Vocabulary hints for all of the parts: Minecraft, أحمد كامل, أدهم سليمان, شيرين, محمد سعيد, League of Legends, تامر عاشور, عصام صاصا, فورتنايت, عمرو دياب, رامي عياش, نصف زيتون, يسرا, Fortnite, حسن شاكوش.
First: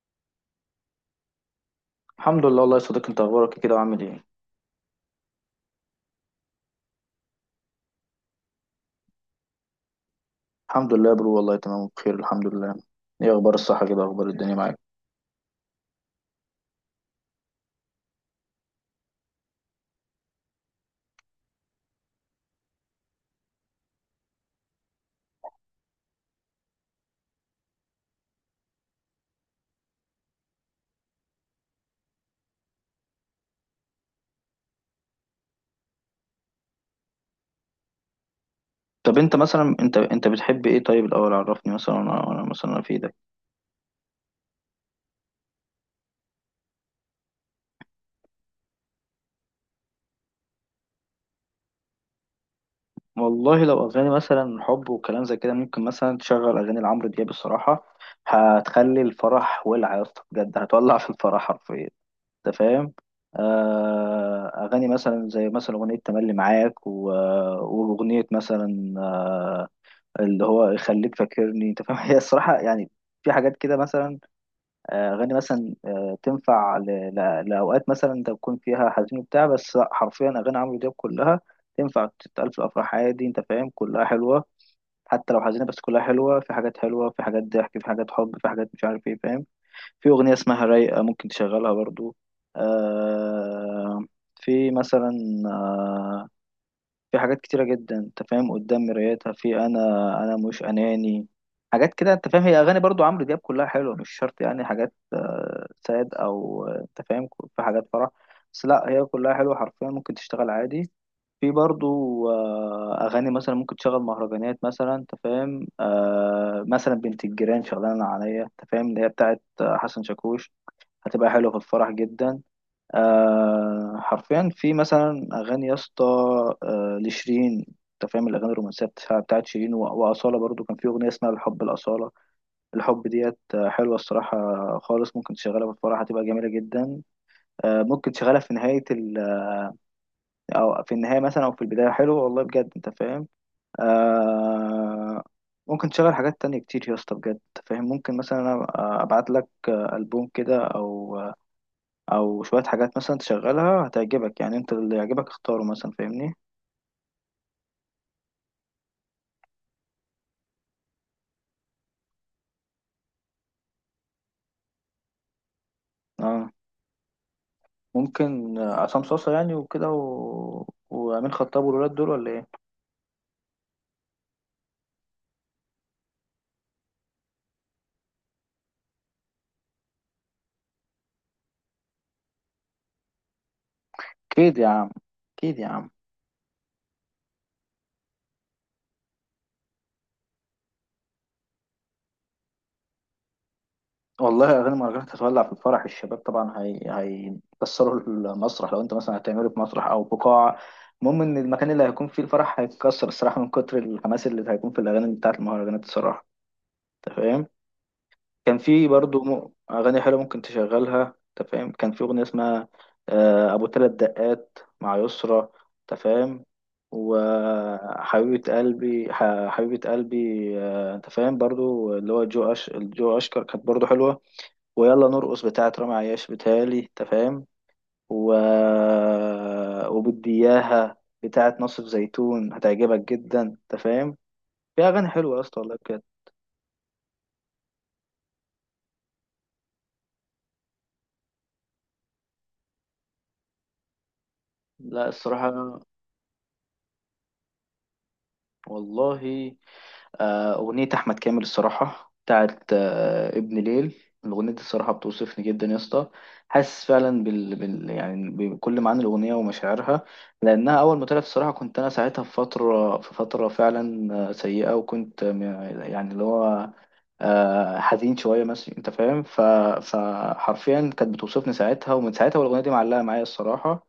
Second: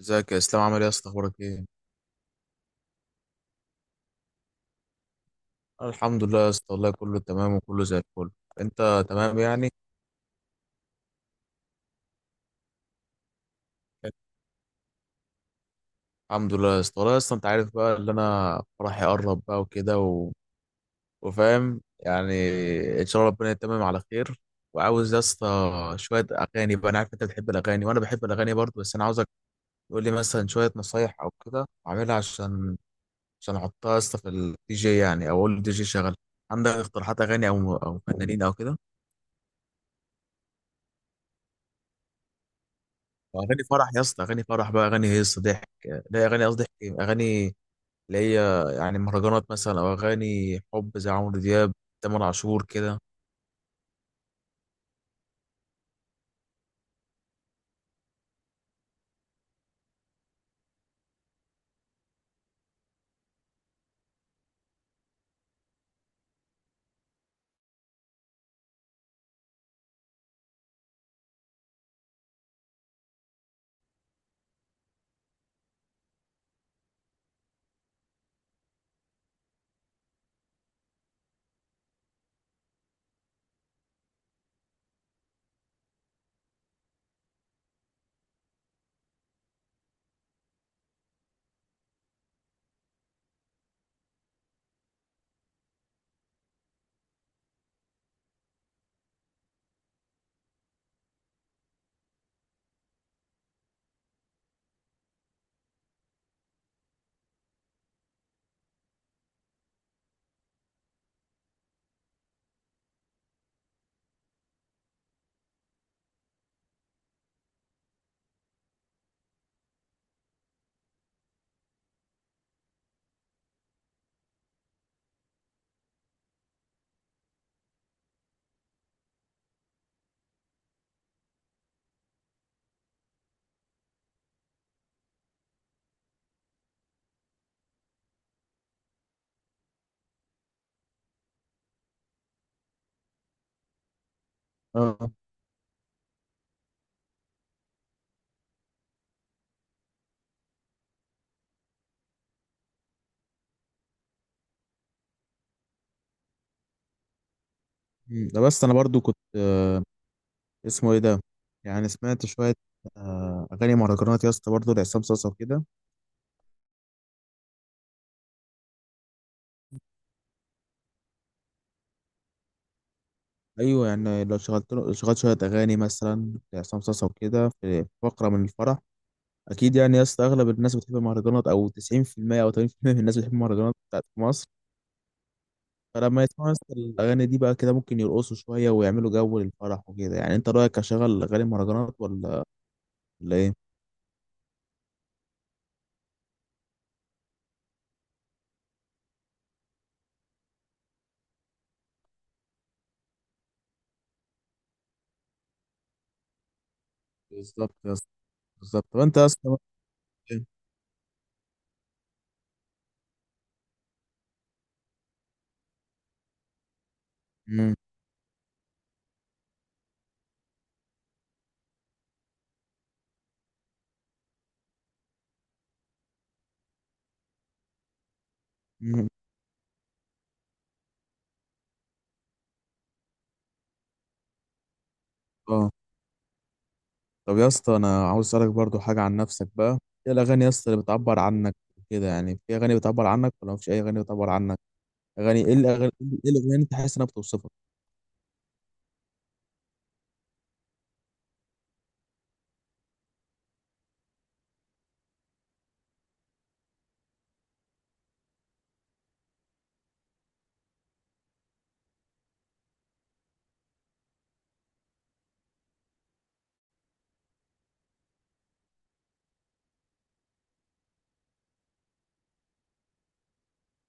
ازيك يا اسلام؟ عامل ايه يا اسطى؟ اخبارك ايه؟ الحمد لله والله يا صديقي، انت اخبارك إيه كده وعامل ايه؟ أنا الحمد لله يا اسطى، والله كله تمام وكله زي الفل. انت تمام يعني؟ الحمد لله يا برو، والله تمام بخير الحمد لله. ايه اخبار الصحه كده، اخبار الدنيا معاك؟ الحمد لله يا اسطى، والله يا اسطى انت عارف بقى اللي انا فرحي قرب بقى وكده وفاهم يعني. ان شاء الله ربنا يتمم على خير. وعاوز يا اسطى شويه اغاني بقى، انا عارف انت بتحب الاغاني وانا بحب الاغاني برضه، بس انا عاوزك تقول لي مثلا شويه نصايح او كده اعملها عشان احطها يا اسطى في الدي جي يعني، او اقول الدي جي شغل. عندك اقتراحات اغاني او فنانين او كده؟ طب انت مثلا، انت بتحب ايه؟ طيب الاول عرفني مثلا، انا مثلا في ده. اغاني فرح يا اسطى، اغاني فرح بقى، اغاني هيصه ضحك. لا، اغاني قصدي ضحك، اغاني اللي هي يعني مهرجانات مثلا او اغاني حب زي عمرو دياب، تامر عاشور كده. والله لو اغاني مثلا حب وكلام زي كده، ممكن مثلا تشغل اغاني لعمرو دياب الصراحه. هتخلي الفرح ولع يا اسطى، بجد هتولع في الفرح حرفيا. انت فاهم؟ اغاني مثلا زي مثلا اغنيه تملي معاك واغنيه مثلا. اللي هو يخليك فاكرني، انت فاهم؟ هي الصراحه يعني. في حاجات كده مثلا. اغاني مثلا تنفع لاوقات مثلا انت بتكون فيها حزين وبتاع، بس لأ، حرفيا اغاني عمرو دياب كلها تنفع تتقال في الافراح عادي، انت فاهم؟ كلها حلوه. حتى لو حزينه بس كلها حلوه، في حاجات حلوه، في حاجات ضحك، في حاجات حب، في حاجات مش عارف ايه، فاهم؟ في اغنيه اسمها رايقه ممكن تشغلها برضو. آه، في مثلا آه، في حاجات كتيرة جدا، انت فاهم؟ قدام مرايتها في انا. انا مش اناني. حاجات كده، انت فاهم؟ هي اغاني برضو عمرو دياب كلها حلوة، مش شرط يعني حاجات ساد او انت فاهم. في حاجات فرح. بس لا، هي كلها حلوة حرفيا، ممكن تشتغل عادي. في برضو اغاني مثلا ممكن تشغل مهرجانات مثلا، انت فاهم؟ مثلا بنت الجيران شغلانة عليا، انت فاهم؟ اللي هي بتاعت حسن شاكوش. هتبقى حلوة في الفرح جدا. حرفيا في مثلا اغاني يا اسطى، لشيرين. انت فاهم؟ الاغاني الرومانسيه بتاعت شيرين واصاله برضو، كان في اغنيه اسمها الحب الاصاله. الحب ديت حلوه الصراحه خالص، ممكن تشغلها في الفرح هتبقى جميله جدا. ممكن تشغلها في نهايه ال او في النهايه مثلا او في البدايه، حلو والله بجد، انت فاهم؟ اه. آه ممكن تشغل حاجات تانية كتير يا اسطى، بجد انت فاهم؟ ممكن مثلا أنا ابعت لك البوم كده، او شويه حاجات مثلا تشغلها هتعجبك، يعني انت اللي يعجبك اختاره مثلا، فاهمني؟ مم. ده بس انا برضو كنت، اسمه ايه ده، يعني سمعت شويه اغاني مهرجانات يا اسطى برضه لعصام صاصا وكده. اه، ممكن عصام صاصا يعني وكده وامين خطاب والولاد دول، ولا ايه؟ ايوه، يعني لو شغلت له، شغلت شويه اغاني مثلا لعصام صاصا وكده في فقره من الفرح اكيد يعني يا اسطى. اغلب الناس بتحب المهرجانات، او 90% او 80% من الناس بتحب المهرجانات بتاعت مصر. اكيد يا عم. اكيد يا عم. فلما يسمعوا يسطا الأغاني دي بقى كده ممكن يرقصوا شوية ويعملوا جو للفرح وكده يعني، أنت رأيك أشغل أغاني مهرجانات ولا ولا إيه؟ والله اغاني مهرجانات هتولع في الفرح، الشباب طبعا هي هيكسروا المسرح، لو انت مثلا هتعمله في مسرح او بقاعه. المهم ان المكان اللي هيكون فيه الفرح هيتكسر الصراحه، من كتر الحماس اللي هيكون في الاغاني بتاعت المهرجانات الصراحه. انت فاهم؟ بالظبط يا اسطى. كان بالظبط. في طب أنت برضو يا اسطى بقى أغاني حلوة ممكن إيه؟ تشغلها. أنت فاهم؟ كان في أغنية اسمها أبو تلات دقات مع يسرا، أنت فاهم؟ مم، وحبيبة قلبي، حبيبة قلبي. أنت فاهم؟ برضو اللي هو جو أشكر كانت برضو حلوة. ويلا نرقص بتاعة رامي عياش، بتهيألي. أنت فاهم؟ و... مم، وبدياها بتاعة نصف زيتون هتعجبك جدا، أنت فاهم؟ في أغاني حلوة يا اسطى، أه. والله بجد. طب يا اسطى، أنا عاوز أسألك برضو حاجة عن نفسك بقى. إيه الأغاني يا اسطى اللي بتعبر عنك كده يعني؟ في أغاني بتعبر عنك ولا مفيش أي أغاني بتعبر عنك؟ لا أغاني الصراحة، إيه؟ الأغاني إيه؟ الأغاني اللي أنت حاسس إنها بتوصفك؟ والله أغنية أحمد كامل، الصراحة بتاعت ابن ليل. الأغنية دي الصراحة بتوصفني جدا يا اسطى. حاسس فعلا يعني بكل معاني الأغنية ومشاعرها. لأنها أول ما طلعت الصراحة، كنت أنا ساعتها في فترة فعلا سيئة، وكنت يعني اللي هو حزين شوية مثلا، أنت فاهم؟ فحرفيا كانت بتوصفني ساعتها، ومن ساعتها والأغنية دي معلقة معايا الصراحة.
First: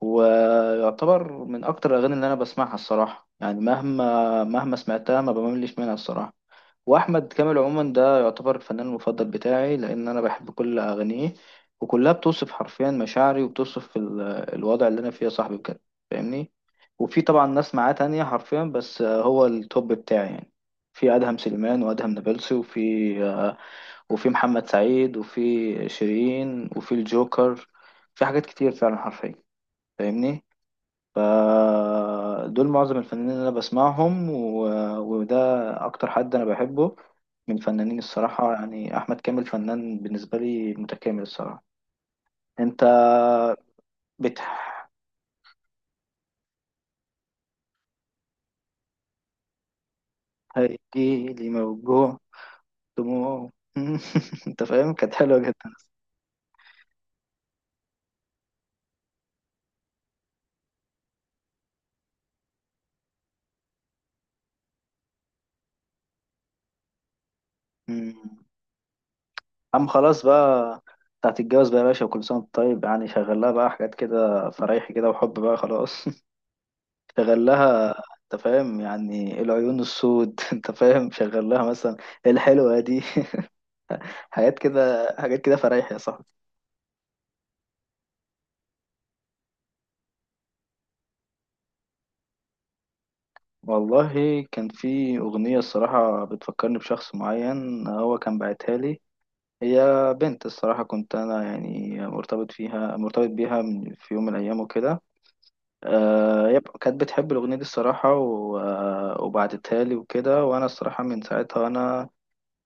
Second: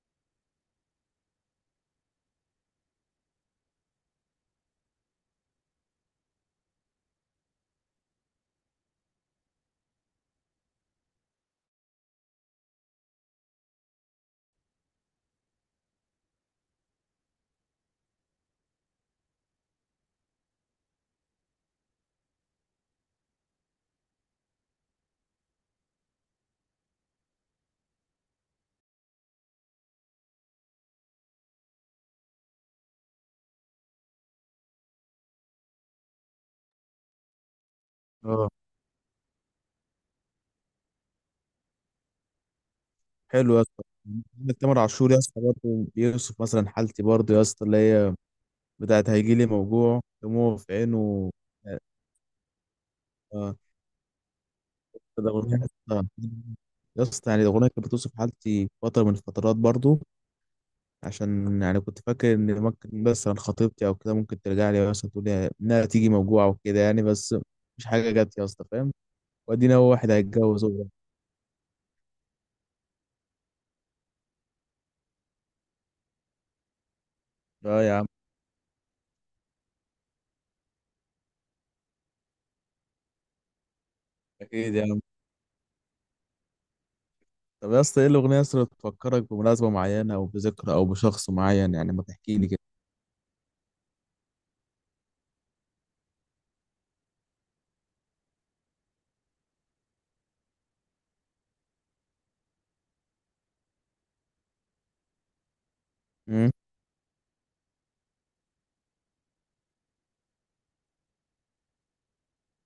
ويعتبر من اكتر الاغاني اللي انا بسمعها الصراحه، يعني مهما سمعتها ما بملش منها الصراحه. واحمد كامل عموما ده يعتبر الفنان المفضل بتاعي، لان انا بحب كل اغانيه. وكلها بتوصف حرفيا مشاعري، وبتوصف الوضع اللي انا فيه يا صاحبي بجد. فاهمني؟ وفي طبعا ناس معاه تانية حرفيا، بس هو التوب بتاعي يعني. في ادهم سليمان وادهم نابلسي آه، وفي محمد سعيد وفي شيرين وفي الجوكر. في حاجات كتير فعلا حرفيا. فاهمني؟ فدول معظم الفنانين اللي انا بسمعهم، وده اكتر حد انا بحبه من فنانين أه، الصراحة، يعني احمد كامل فنان بالنسبة لي متكامل الصراحة. انت حلو يا اسطى. عندك تامر بتحكي عاشور يا اسطى برضه بيوصف مثلا حالتي برضه يا اسطى، اللي هي بتاعت هيجيلي موجوع دموعه في عينه. لي موجوع دموع. آه، انت فاهم؟ كانت ده حلوة أغنية جدا. آه. يا اسطى يعني الأغنية كانت بتوصف حالتي فترة من الفترات برضو، عشان يعني كنت فاكر إن ممكن مثلا خطيبتي أو كده ممكن ترجع لي، مثلا تقول لي إنها تيجي موجوعة وكده يعني، بس مش حاجة مم. جت يا اسطى، فاهم؟ وأدينا عم هو واحد خلاص هيتجوز بقى، هو. بتاعت الجواز بقى يا باشا، وكل سنة وأنت طيب، يعني شغل لها بقى حاجات كده فرايحي كده وحب بقى خلاص. شغل أه لها، يا عم. انت فاهم يعني إيه العيون السود؟ انت فاهم؟ شغل لها مثلا إيه الحلوة دي؟ حاجات أكيد يا عم. كده، حاجات كده فرايح يا صاحبي. طب يا اسطى، إيه الأغنية يا اسطى اللي بتفكرك بمناسبة معينة أو بذكرى أو بشخص معين؟ يعني ما تحكي لي كده. والله كان في أغنية الصراحة بتفكرني بشخص معين، هو كان باعتها لي. هي بنت الصراحة، كنت أنا يعني مرتبط بيها في يوم من الأيام وكده. أمم. هي كانت بتحب الأغنية دي الصراحة وبعتتها لي وكده، وأنا الصراحة من ساعتها وأنا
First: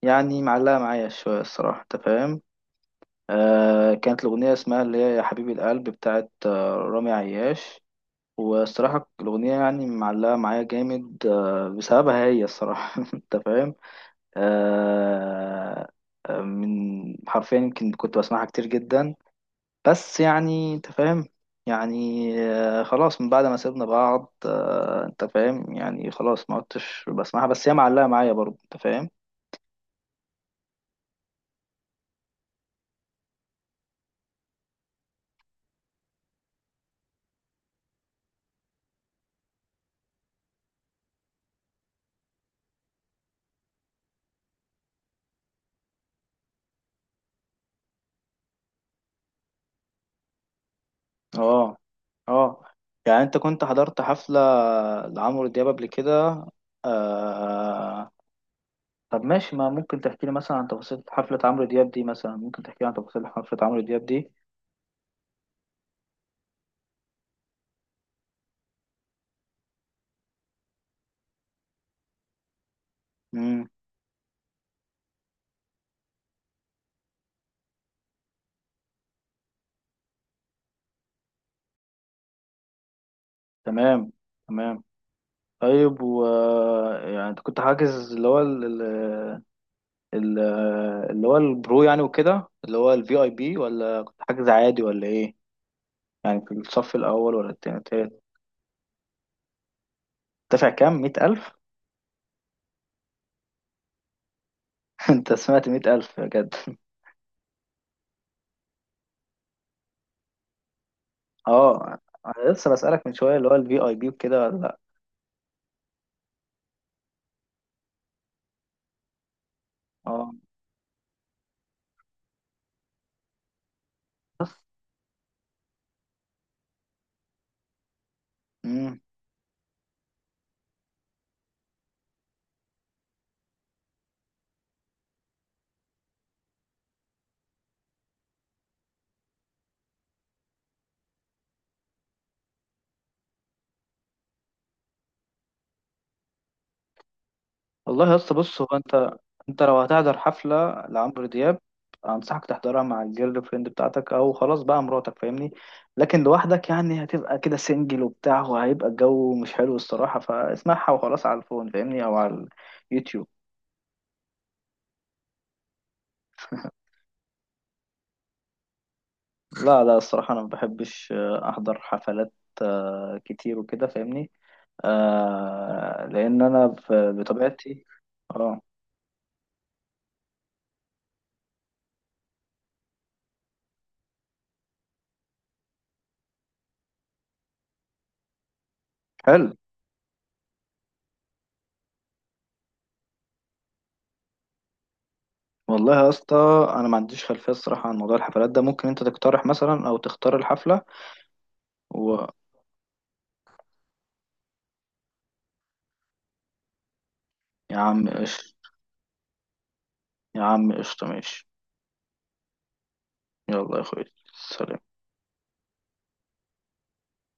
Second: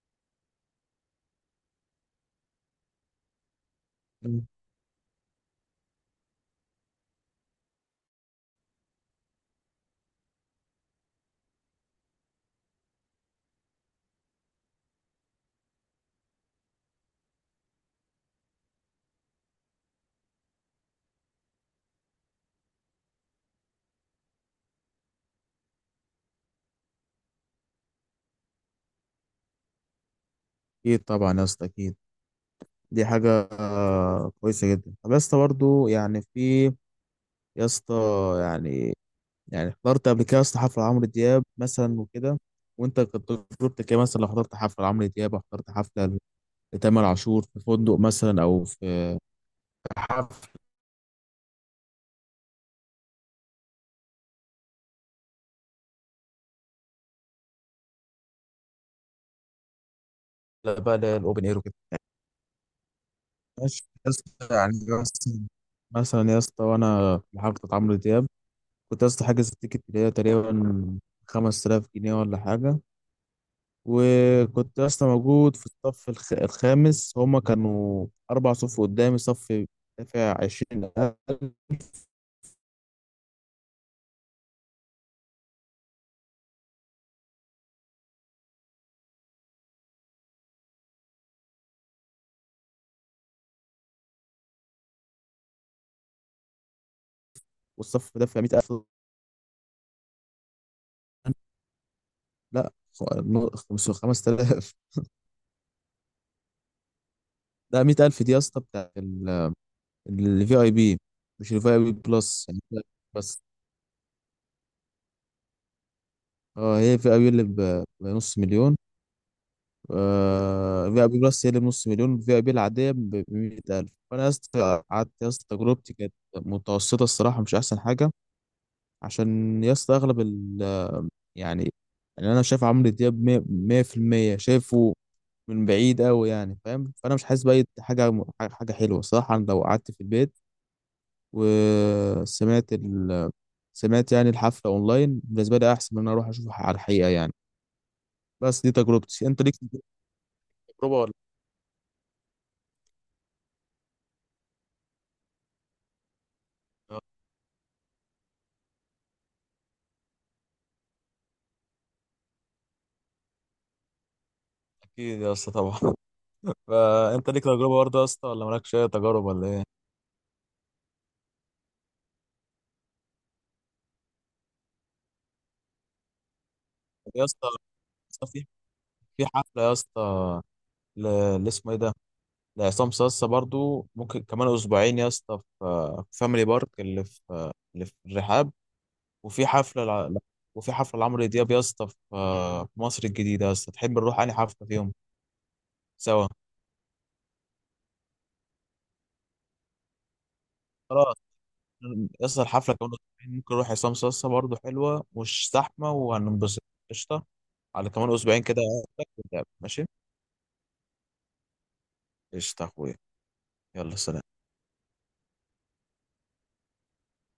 يعني معلقة معايا شوية الصراحة، أنت فاهم؟ كانت الأغنية اسمها اللي هي يا حبيبي القلب بتاعت رامي عياش. والصراحة الأغنية يعني معلقة معايا جامد، بسببها هي الصراحة. أنت فاهم؟ آه آه، من حرفيا يمكن كنت بسمعها كتير جدا. بس يعني أنت فاهم. يعني خلاص من بعد ما سيبنا بعض، أنت فاهم؟ يعني خلاص ما عدتش بسمعها، بس هي معلقة معايا برضه، أنت فاهم؟ أكيد طبعا يا اسطى، أكيد. دي حاجة كويسة جدا. طب يا اسطى برضه يعني في، يا اسطى، يعني، يعني حضرت قبل كده يا اسطى حفلة عمرو دياب مثلا وكده، وانت كانت تجربتك ايه مثلا لو حضرت حفلة لعمرو دياب او حضرت حفلة لتامر عاشور في فندق مثلا او في حفلة اه. اه. يعني انت كنت حضرت حفلة لعمرو دياب قبل كده؟ آه... طب ماشي، ما ممكن تحكي لي مثلا عن بقى، تفاصيل اللي هي حفلة الاوبن اير عمرو وكده. دياب دي؟ مثلا ممكن تحكي لي عن تفاصيل حفلة عمرو ماشي دياب يا دي. اسطى يعني، مثلا، مثلا يا اسطى وانا في حفلة عمرو دياب كنت يا اسطى حاجز التيكت اللي هي تقريبا 5000 جنيه ولا حاجة، امم. وكنت اصلا موجود في الصف الخامس. هما كانوا اربع صف قدامي، صف دافع 20,000، تمام. تمام. طيب و يعني انت كنت حاجز اللي هو ال- اللي هو البرو يعني وكده، اللي هو الفي اي بي، ولا كنت حاجز عادي ولا ايه؟ يعني في الصف الاول ولا التاني والصف التالت؟ دافع 100,000. دافع كام؟ مئة ألف؟ لا، خمس تلاف. انت سمعت مئة ألف بجد؟ ده 100,000 دي يا اسطى بتاع الفي اي بي، مش الفي اي بي اه، بلس انا يعني، لسه لا بسألك من شوية بس. اللي هو الفي اي بي وكده، ولا لا؟ اه، هي في اي بي اللي بنص مليون. اه. في اي بي بلس هي اللي بنص مليون، في اي بي العادية ب 100,000. فأنا يا بس. اسطى قعدت يا اسطى، تجربتي كانت متوسطة الصراحة، مش أحسن حاجة. امم. عشان يا اسطى أغلب، يعني، يعني انا شايف عمرو دياب 100% شايفه من بعيد قوي يعني، فاهم؟ فانا مش حاسس باي حاجه حاجه حلوه. صح انا لو قعدت في البيت وسمعت سمعت يعني الحفله اونلاين، بالنسبه لي احسن من ان انا اروح اشوفها على الحقيقه يعني. والله يا اسطى، بص بس هو دي انت تجربتي، انت ليك انت لو هتحضر حفلة تجربه ولا؟ لعمرو دياب، انصحك تحضرها مع الجيرل فريند بتاعتك، او خلاص بقى مراتك. فاهمني؟ لكن لوحدك يعني هتبقى كده سنجل وبتاع، وهيبقى الجو مش حلو الصراحة، فاسمعها وخلاص على الفون، فاهمني؟ او على اليوتيوب. اكيد يا اسطى طبعا. فانت ليك تجربه برضه يا اسطى، ولا مالكش اي تجارب ولا ايه؟ لا، لا، الصراحة انا ما بحبش احضر حفلات كتير وكده، فاهمني؟ لان انا يا اسطى، يا بطبيعتي. اسطى في، اه. في حفله يا اسطى اللي اسمه ايه ده، ده عصام صاصا برضو ممكن كمان اسبوعين يا اسطى في، في فاميلي بارك اللي في، اللي في الرحاب. وفي حلو حفله لا، وفي حفله لعمرو دياب يا اسطى في، في مصر الجديده. يا اسطى تحب نروح انهي حفله فيهم والله يا سوا؟ اسطى، انا ما عنديش خلفيه الصراحه عن موضوع الحفلات ده، ممكن انت تقترح مثلا او تختار الحفله خلاص و يا اسطى، الحفله كمان اسبوعين ممكن نروح عصام صاصا برضو، حلوه مش زحمه وهننبسط. قشطه. يا على عم كمان اسبوعين كده قشطه. أقابلك ونتقابل، ماشي. يا عم قشطه، ماشي. قشطه يا اخويا. يلا يا يلا اخوي. سلام. سلام.